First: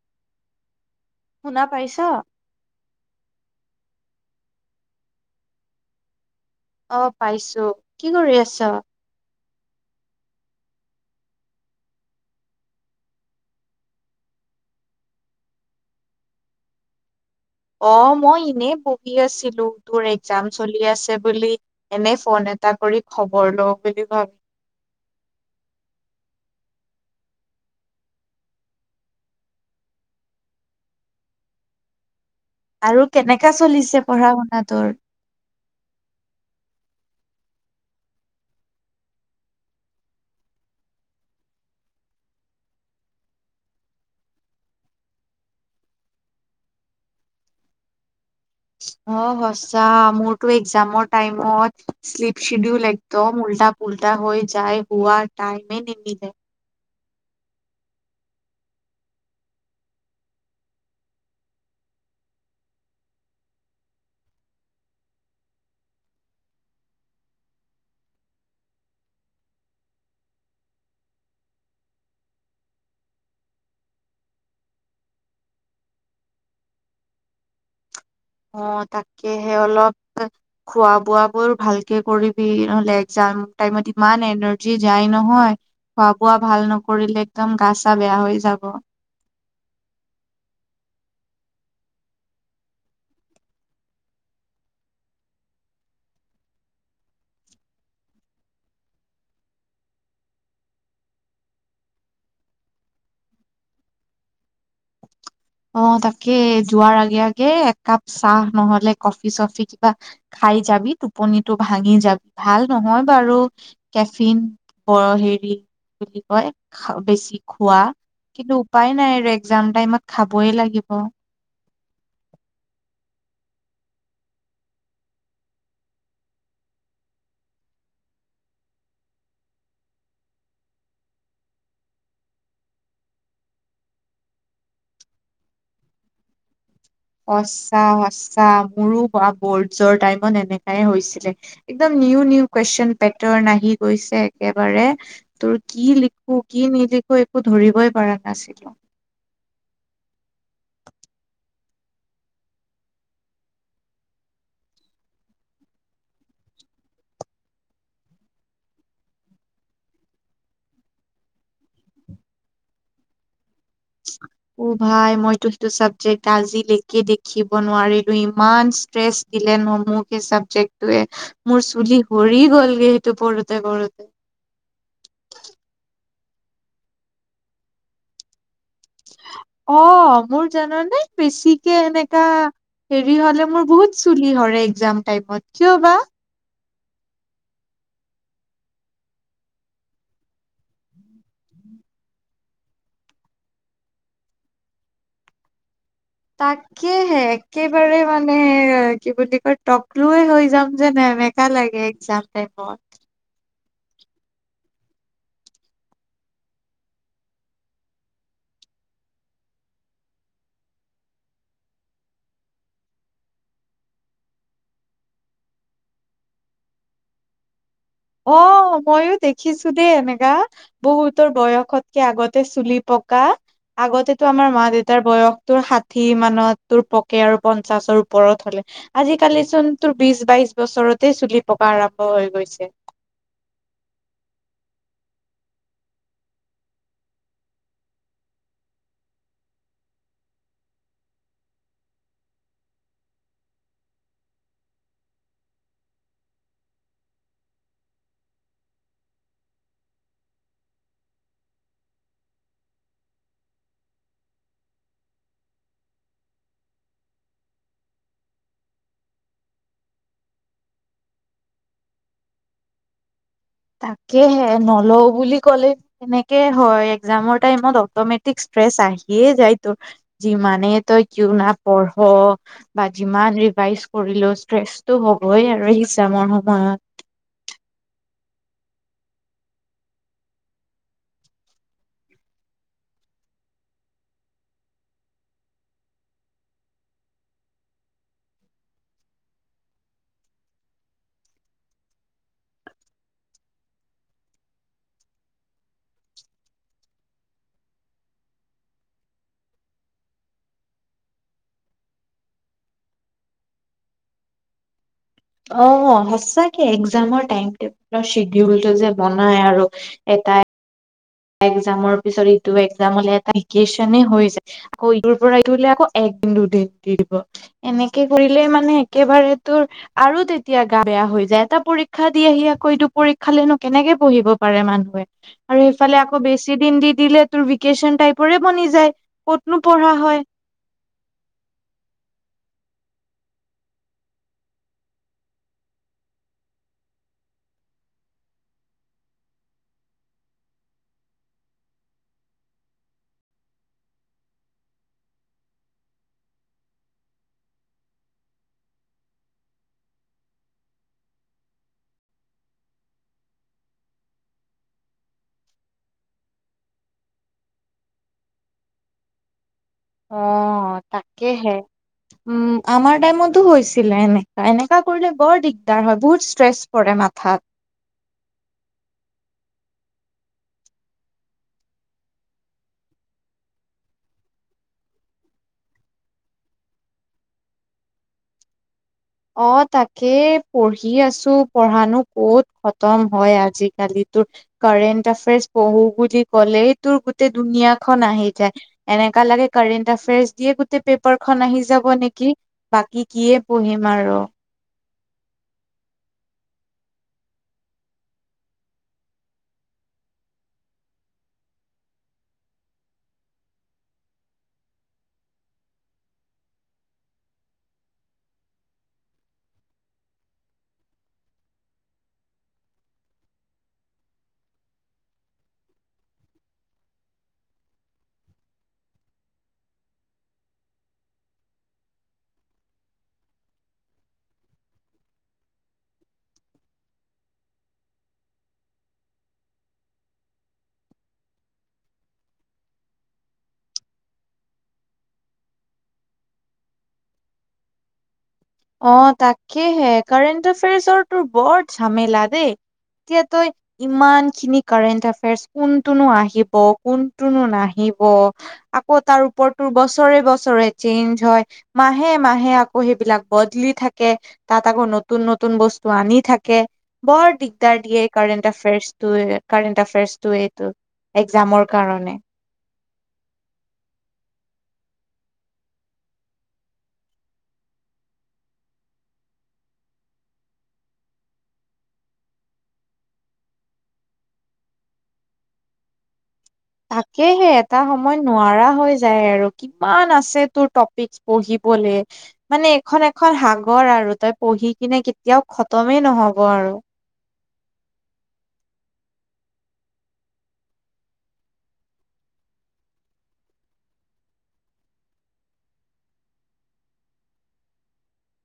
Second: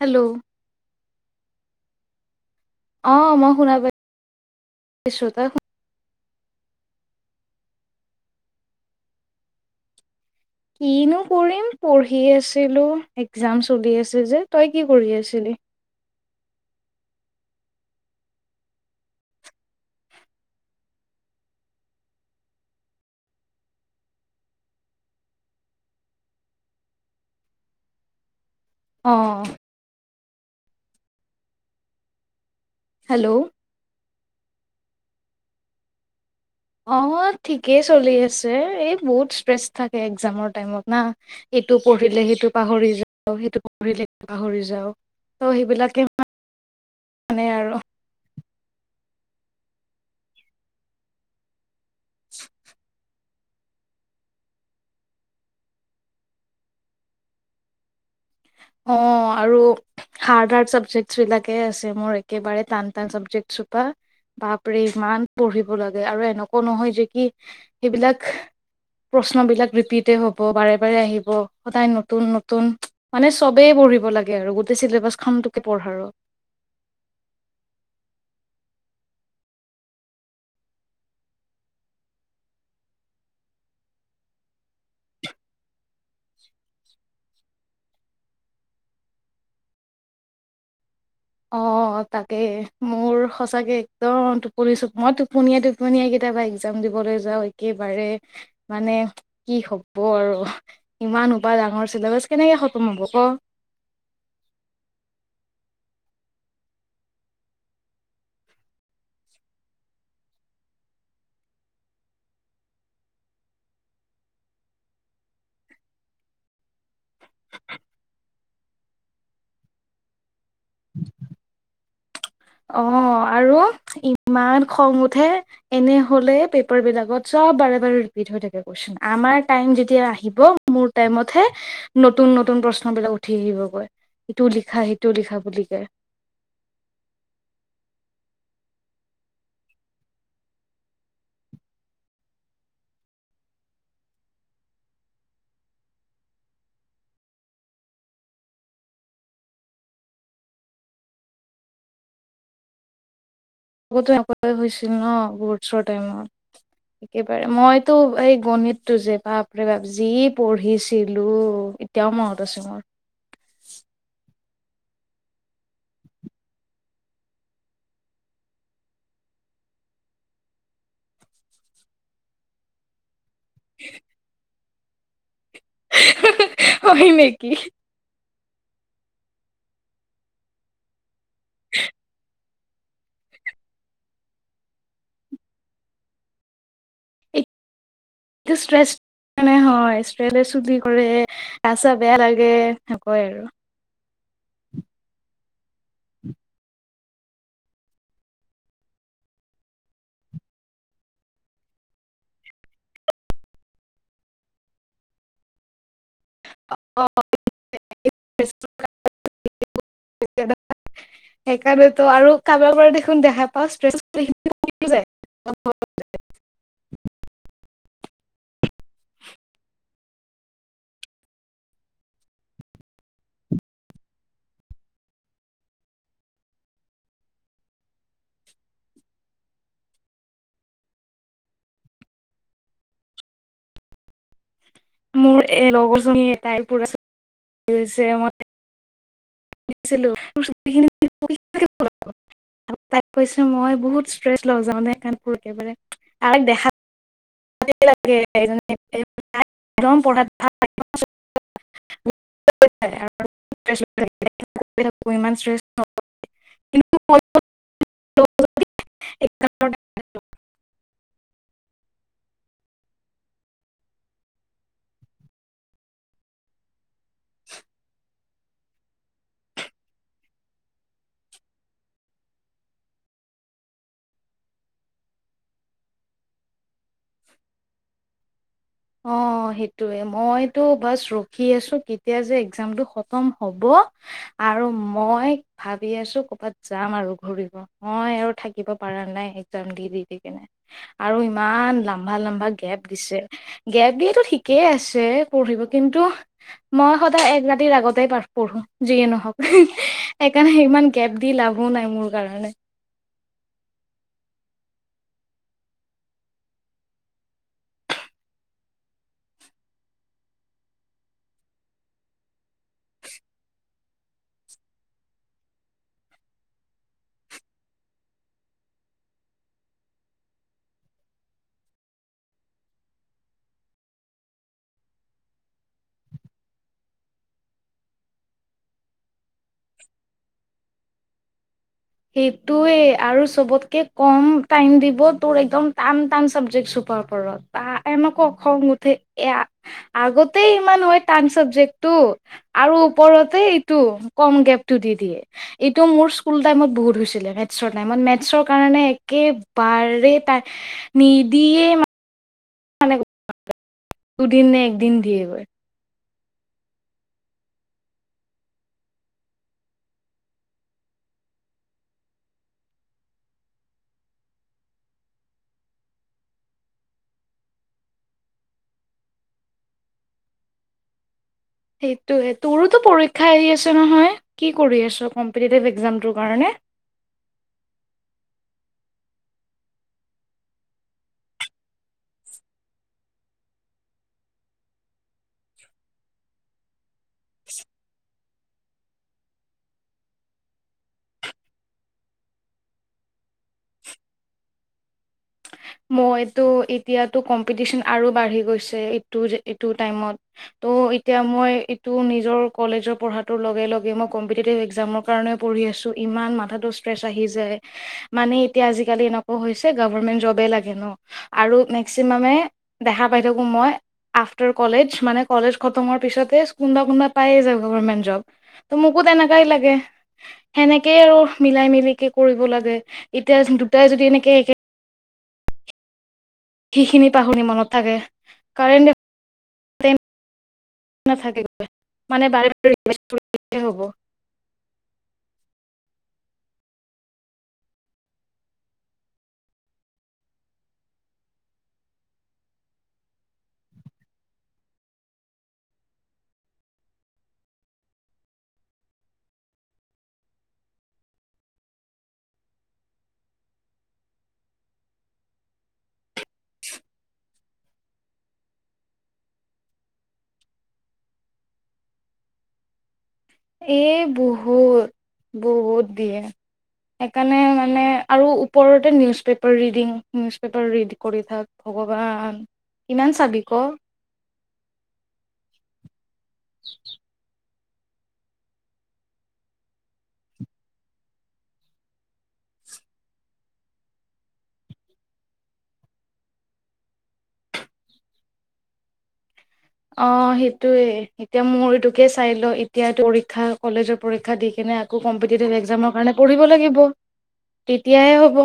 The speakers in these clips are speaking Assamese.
হেল্ল, শুনা পাইছা? অ, মই শুনা পায়-চো তই অ, পাইছো। কি কৰি আছা? কিনো কৰিম, পঢ়ি আছিলো, একজাম চলি আছে যে, তই কি কৰি আছিলি? অ, মই এনে বহি আছিলো, তোৰ একজাম চলি আছে বুলি এনে, ফোন এটা কৰি খবৰ লওঁ বুলি ভাবি অ, আৰু হেল্ল' কেনেকা চলিছে, পঢ়া-শুনা তোৰ? অ, ঠিকেই চলি আছে, এই বহুত ষ্ট্ৰেচ থাকে একজামৰ টাইমত না। এইটো পঢ়িলে সেইটো পাহৰি যাও, সেইটো পঢ়িলে সেইটো পাহৰি যাও ত, সেইবিলাকে মানে মানে, আৰু অ, সঁচা মোৰতো মোৰটোৱে একজামৰ টাইমত শ্লিপ চিদিউল দম, উল্টা, পুল্টা হৈ যায় হোৱা টাইমে নিমিলে। অ, আৰু হাৰ্ড, হাৰ্ড চাবজেকট বিলাকে আছে মোৰ একেবাৰে টান টান চাবজেক্ট সোপা। বাপৰে ইমান পঢ়িব লাগে আৰু এনেকুৱা নহয় যে কি, সেইবিলাক প্ৰশ্ন বিলাক ৰিপিট হ'ব বাৰে, বাৰে, আহিব। সদায় নতুন নতুন মানে সবেই পঢ়িব লাগে আৰু গোটেই চিলেবাচ খনটোকে পঢ়া আৰু। অ, তাকেহে অলপ খোৱা বোৱাবোৰ ভালকে কৰিবি নহলে, এক্জাম টাইমত ইমান এনাৰ্জি যায় নহয়। খোৱা-বোৱা ভাল নকৰিলে একদম গা, চা বেয়া হৈ যাব। অ, তাকে মোৰ সঁচাকে একদম টোপনিছো মই টোপনিয়টো টোপনিয়াই কেইতিয়াবা এক্শজাম দিবলৈ যাওঁ, একেবাৰে মানে কি হ'ব আৰু। ইমান হোপা ডাঙৰ চিলেবাছ, কেনেকৈ খতম হ'ব ক'। অ', তাকে যোৱাৰ আগে, আগে একাপ চাহ নহ'লে কফি চফি কিবা খাই যাবি, টোপনিটো ভাঙি যাব-ভাল নহয় বাৰু। কেফিন বৰ হেৰি কি বুলি কয় বেছি খোৱা। কিন্তু উপায় নাই, আৰু একজাম টাইমত খাবই লাগিব। অ', আৰু! ইমান খং উঠে এনে হ'লে পেপাৰ বিলাকত চব বাৰে, বাৰে ৰিপিট হৈ থাকে কোৱেচন। আমাৰ টাইম যেতিয়া আহিব, মোৰ টাইমত হে নতুন, নতুন প্ৰশ্নবিলাক উঠি আহিব গৈ, ইটো লিখা, সিটো লিখা বুলি কয়। সঁচা, সঁচা মোৰো বৰ্ডজৰ টাইমত এনেকাই হৈছিলে। একদম নিউ, নিউ কুৱেচন পেটাৰ্ণ আহি গৈছে একেবাৰে। তোৰ কি লিখো, কি নিলিখো একো ধৰিবই পৰা নাছিলোঁ। আগতো এনেকুৱাই হৈছিল ন' বৰ্ডছৰ টাইমত! একেবাৰে মইতো এই গণিতটো যে বাপৰে বাপ, যি পঢ়িছিলোঁ। এতিয়াও মনত আছে মোৰ। [inaudible] অ', ভাই মইতো সেইটো চাবজেক্ট আজিলৈকে দেখিব নোৱাৰিলো, ইমান ষ্ট্ৰেছ। দিলে ন' মোক সেই চাবজেক্টোয়ে। মোৰ চুলি সৰি গ'লগে সেইটো পঢ়োতে, পঢ়োতে। [unintelligible] হয় নেকি? অ', মোৰ জানানে বেছিকে এনেকা হেৰি হ'লে মোৰ বহুত চুলি সৰে একজাম টাইমত। কিয় বা? এইটো ষ্ট্ৰেছ [unintelligible] হয়, স্প্ৰেলে চুলি কৰে গা চা বেয়া লাগে [unintelligible] আৰু। তা কেহে একেবাৰে মানে, কি বুলি কয় টকলোয়ে হৈ যাম যেন এনেকা লাগে একজাম টাইমত। [inaudible] [unintelligible] সেইকাৰণেতো আৰু। কাৰবাৰ পৰা দেখোঁন দেখা পাওঁ [unintelligible] [inaudible] অ', ময়ো দেখিছোঁ দেই এনেকা। বহুতৰ বয়সতকে আগতে চুলি পকা। আগতেতো আমাৰ মা দেউতাৰ বয়স তোৰ ষাঠি মানত তোৰ পকে আৰু পঞ্চাশৰ ওপৰত হ'লে। আজিকালি চোন তোৰ বিশ বাইশ বছৰতে চুলি পকা আৰম্ভ হৈ গৈছে। মোৰ এ, লগৰজনী এটাই [unintelligible] মই। [inaudible] আৰু তাই কৈছো মই বহুত ষ্ট্ৰেছ লওঁ [unintelligible] [inaudible] [unintelligible] ইমান ষ্ট্ৰেছ তাকেহে নলওঁ বুলি ক'লে তেনেকে হয়, একজামৰ টাইমত অটমেটিক ষ্ট্ৰেছ আহিয়ে যায় তোৰ। যিমানে তই কিউ না পঢ়। বা যিমান ৰিভাইজ কৰিলেও ষ্ট্ৰেছটো হ'বই আৰু একজামৰ সময়ত। অ', সেইটোৱে মইতো বাচ ৰখি আছোঁ কেতিয়া যে একজামটো খতম হ'ব। আৰু মই ভাবি আছোঁ কৰ'বাত যাম আৰু ঘূৰিব। মই আৰু থাকিব পাৰা নাই একজাম দি, দি কিনে। আৰু ইমান লাম্বা, লম্বা গেপ দিছে। গেপ দিয়েটো ঠিকেই আছে। পঢ়িব কিন্তু? মই সদায় এক ৰাতিৰ আগতে পাঠ পঢ়ো। যিয়ে নহওক সেইকাৰণে ইমান। গেপ দি লাভো নাই মোৰ কাৰণে। অ' সঁচাকে একজামৰ টাইম টেবুলৰ চিডিউলটো যে বনাই আৰু। এটাই। একজামৰ পিছত ইটো একজামলে হ'লে এটা ভেকেচনে হৈ যায়। আকৌ ইটোৰ পৰা ইটোলে আকৌ একদিন দুদিন দি দিব। এনেকে কৰিলেই মানে একেবাৰে তোৰ। আৰু তেতিয়া গা বেয়া হৈ যায়। এটা পৰীক্ষা দি আহি আকৌতো পৰীক্ষালেনো কেনেকে পঢ়িব পাৰে মানুহে। [inaudible] আৰু সেইফালে আকৌ বেছি দিন দি দিলে তোৰ ভেকেশচন টাইপৰে বনি যায় ক'তনো পঢ়া হয়। সেইটোৱে আৰু চবতকে কম টাইম দিব তোৰ একদম টান টান চাবজেক্ট চুপাৰপৰত। বা এনেকো খং উঠে এ আগতেই ইমান হয় টান চাবজেক্টটো। আৰু ওপৰতে এইটো কম গেপটো দি দিয়ে এইটো মোৰ স্কুল। টাইমত বহুত হৈছিলে মেথেছ টাইমত মেথেছ কাৰণে একেবাৰেই তাই। নিদিয়ে মানে। দুদিন নে একদিন দিয়ে গৈ। অ তাকেহে। উম আমাৰ টাইমতো হৈছিলে এনেকা এনেকা কৰিলে বৰ দিগদাৰ হয় বহুত ষ্ট্ৰেছ। পৰে মাথাত। সেইটোৱে হে তোৰোতো পৰীক্ষা এৰি আছে নহয়? কি কৰি আছ? কম্পিটিটিভ এক্জামটোৰ কাৰণে। অ তাকেই পঢ়ি আছো পঢ়ানো ক'ত খতম হয় আজিকালি তোৰ। কাৰেণ্ট এফেয়াৰছ পঢ়ো বুলি ক'লেই তোৰ গোতেই দুুনীয়াখনন আহি যায়। এনেকা লাগে কাৰেণ্ট এফেয়াৰ্চ দিয়ে গোটেই পেপাৰখন আহি যাব নেকি? বাকী কিয়ে পঢ়িম আৰু। মইতো এতিয়াতো কম্পিটিশন আৰু বাঢ়ি গৈছে এইটো এইটো টাইমত। ত' এতিয়া মই এইটো নিজৰ কলেজৰ পঢ়াৰ লগে লগে মই কম্পিটিভ একজামৰ। কাৰণে পঢ়ি আছোঁ ইমান মাথাটো ষ্ট্ৰেছ আহি যায়। মানে এতিয়া আজিকালি এনেকুৱা হৈছে গভমেন্ট জবে লাগে ন! আৰু মেক্সিমামে। দেখা পাই থাকো মই। আফটাৰ কলেজ মানে কলেজ খতম হোৱাৰ পিছতে কোনোবা কোনোবা পায়েই যাব গভমেণ্ট জব। ত মোকো তেনেকাই লাগে। সেনেকে আৰু মিলাই মিলিকে কৰিব লাগে এতিয়া দুটাই যদি এনেকে একে। সিখিনি পাই শুনি মনত থাকে। Current trend. নাথাকে মানে বাৰে বাৰে [unintelligible] হ'ব। অ তাকেহে কাৰেণ্ট এফেয়াৰ্চৰ তোৰ বৰ ঝামেলা দেই এতিয়া তই, ইমান খিনি কাৰেণ্ট এফেয়াৰ্চ কোনটোনো আহিব কোনটোনো নাহিব। আকৌ তাৰ ওপৰতটো বছৰে বছৰে চেঞ্জ হয় মাহে মাহে আকৌ সেইবিলাক। বদলি থাকে তাত আকৌ নতুন নতুন বস্তু আনি থাকে। বৰ দিগদাৰ দিয়ে কাৰেট এফেয়াৰ টো এফেয়াৰটো এইটো এক্জামৰ কাৰণে। এ বহুত বহুত দিয়ে। সেইকাৰণে মানে আৰু ওপৰতে newspaper reading newspaper read কৰি থাক। ভগৱান কিমান চাবি ক। তাকেহে। এটা সময় নোৱাৰা হৈ যায় আৰু কিমান আছে তোৰ টপিক্স পঢ়িবলে। মানে এইখন এখন সাগৰ আৰু তই পঢ়ি কিনে কেতিয়াও খতমেই নহ'ব আৰু। অ', সেইটোৱে। এতিয়া মোৰ এইটোকে চাই ল' এতিয়া পৰীক্ষা কলেজৰ পৰীক্ষা দি কিনে আকৌ কম্পিটেটিভ একজামৰ কাৰণে পঢ়িব লাগিব, তেতিয়াহে হ'ব।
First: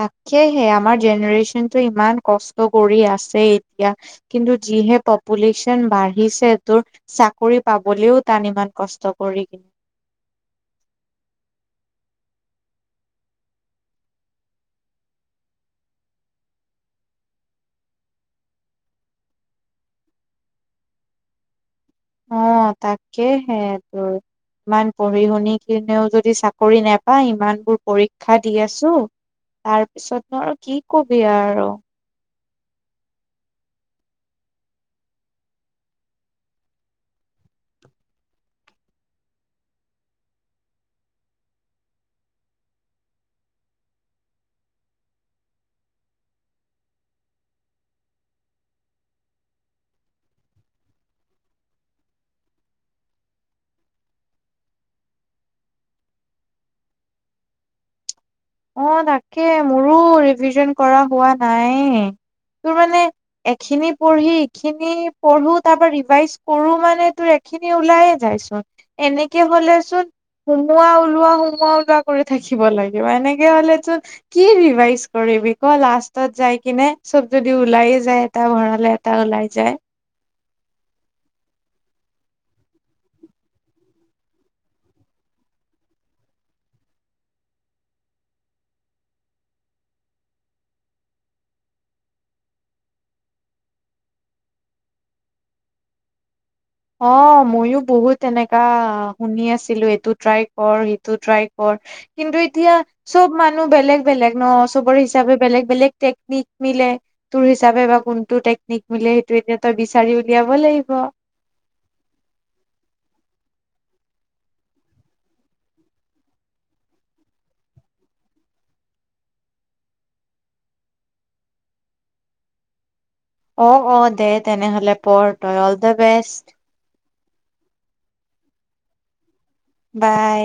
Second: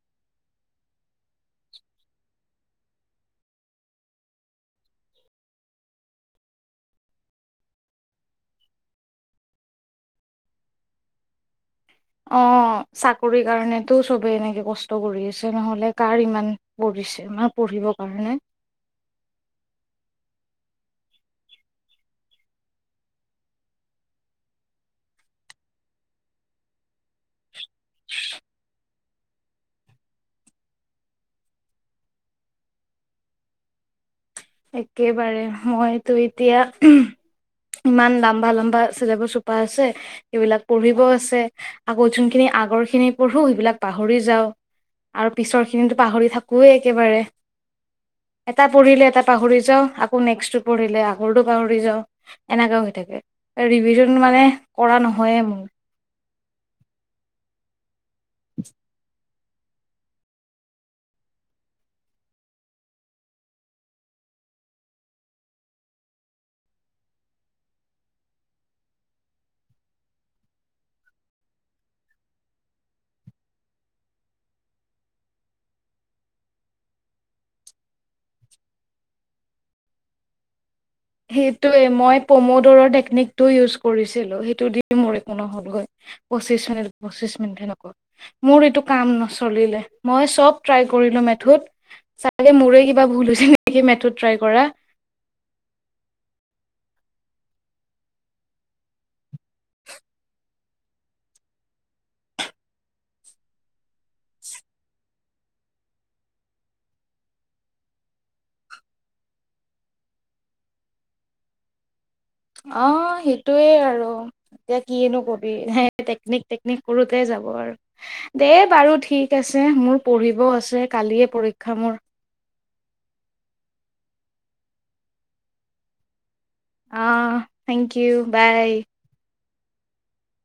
তাকেহে। আমাৰ জেনেৰে্যনতটো ইমান কষ্ট কৰি আছে এতিয়া। কিন্তু যিহে পপুলেশ্যন বাঢ়িছে তোৰ চাকৰি পাবলেও তান ইমান কষ্ট কৰি কিন্তু। অ', চাকৰি কাৰণেতো চবে এনেকে কষ্ট কৰি আছে। নহ'লে কাৰ ইমান পঢ়িছে, আমাৰ পঢ়িবৰ কাৰণে। অ', তাকেহে তোৰ। ইমান পঢ়ি-শুনি কিনেও যদি চাকৰি নোপায়, ইমানবোৰ পৰীক্ষা দি আছোঁ, তাৰপিছতনো আৰু কি কবি আৰু। একেবাৰে মইতো এতিয়া ইমান, লাম্বা-লাম্বা চিলেবাচ সোপা আছে। সেইবিলাক পঢ়িবও আছে। আকৌ যোনখিনি আগৰখিনি পঢ়ো, সেইবিলাক পাহৰি যাওঁ। আৰু পিছৰখিনিতো পাহৰি থাকোঁৱেই একেবাৰে। এটা পঢ়িলে এটা পাহৰি যাওঁ। আকৌ নেক্স্টটো পঢ়িলে আগৰটো পাহৰি যাওঁ। এনেকুৱা হৈ থাকে। ৰিভিজন মানে কৰা নহয়েই মোৰ। অ', তাকে মোৰো ৰিভিজন কৰা হোৱা নাইয়েই। তোৰ মানে এখিনি পঢ়ি, এইখিনি পঢ়োঁ। তাৰপা ৰিভাইজ কৰোঁ মানে তাৰপা খিনি ওলাইয়ে যায় চোন। এনেকে হ'লে চোন সোমোৱা ওলোৱা, সোমোৱা ওলোৱা কৰি থাকিব লাগিব। এনেকে হ'লে চোন কি ৰিভাইজ কৰিবি ক' লাষ্টত যাই কিনে চব যদি ওলাইয়ে যায়। এটা ভৰালে এটা ওলাই যায়। সেইটোৱেই মই পম'ডোৰ' টেকনিকটো ইউজ কৰিছিলোঁ। সেইটো দি মোৰ একো নহ'লগৈ। পঁচিশ মিনিট, পঁচিশ মিনিট খেনেকৈ। মোৰ এইটো কাম, নচলিলে। মই, চব, ট্ৰাই কৰিলোঁ, মেথড চাগে মোৰেই কিবা ভুল হৈছে নেকি, মেথড, ট্ৰাই কৰা। অ', মইও বহুত এনেকা শুনি আছিলোঁ, এইটো ট্ৰাই কৰ সিটো ট্ৰাই কৰ কিন্তু এতিয়া! চব মানুহ বেলেগ, বেলেগ ন'! চবৰ হিচাপে বেলেগ, বেলেগ টেকনিক মিলে। তোৰ হিচাপে বা কোনটো টেকনিক মিলে, সেইটো এতিয়া তই বিচাৰি উলিয়াব লাগিব। অ', সেইটোৱেই আৰু। এতিয়া কিনো ক'বি? সেই টেকনিক, টেকনিক কৰোঁতেই যাব আৰু। দে বাৰু, ঠিক আছে। মোৰ পঢ়িবও আছে। কালিয়ে মোৰ পৰীক্ষা। অ', অ', দে তেনেহ'লে পঢ় তই, অল দা বেষ্ট। অ', থেংক ইউ। বাই। বাই।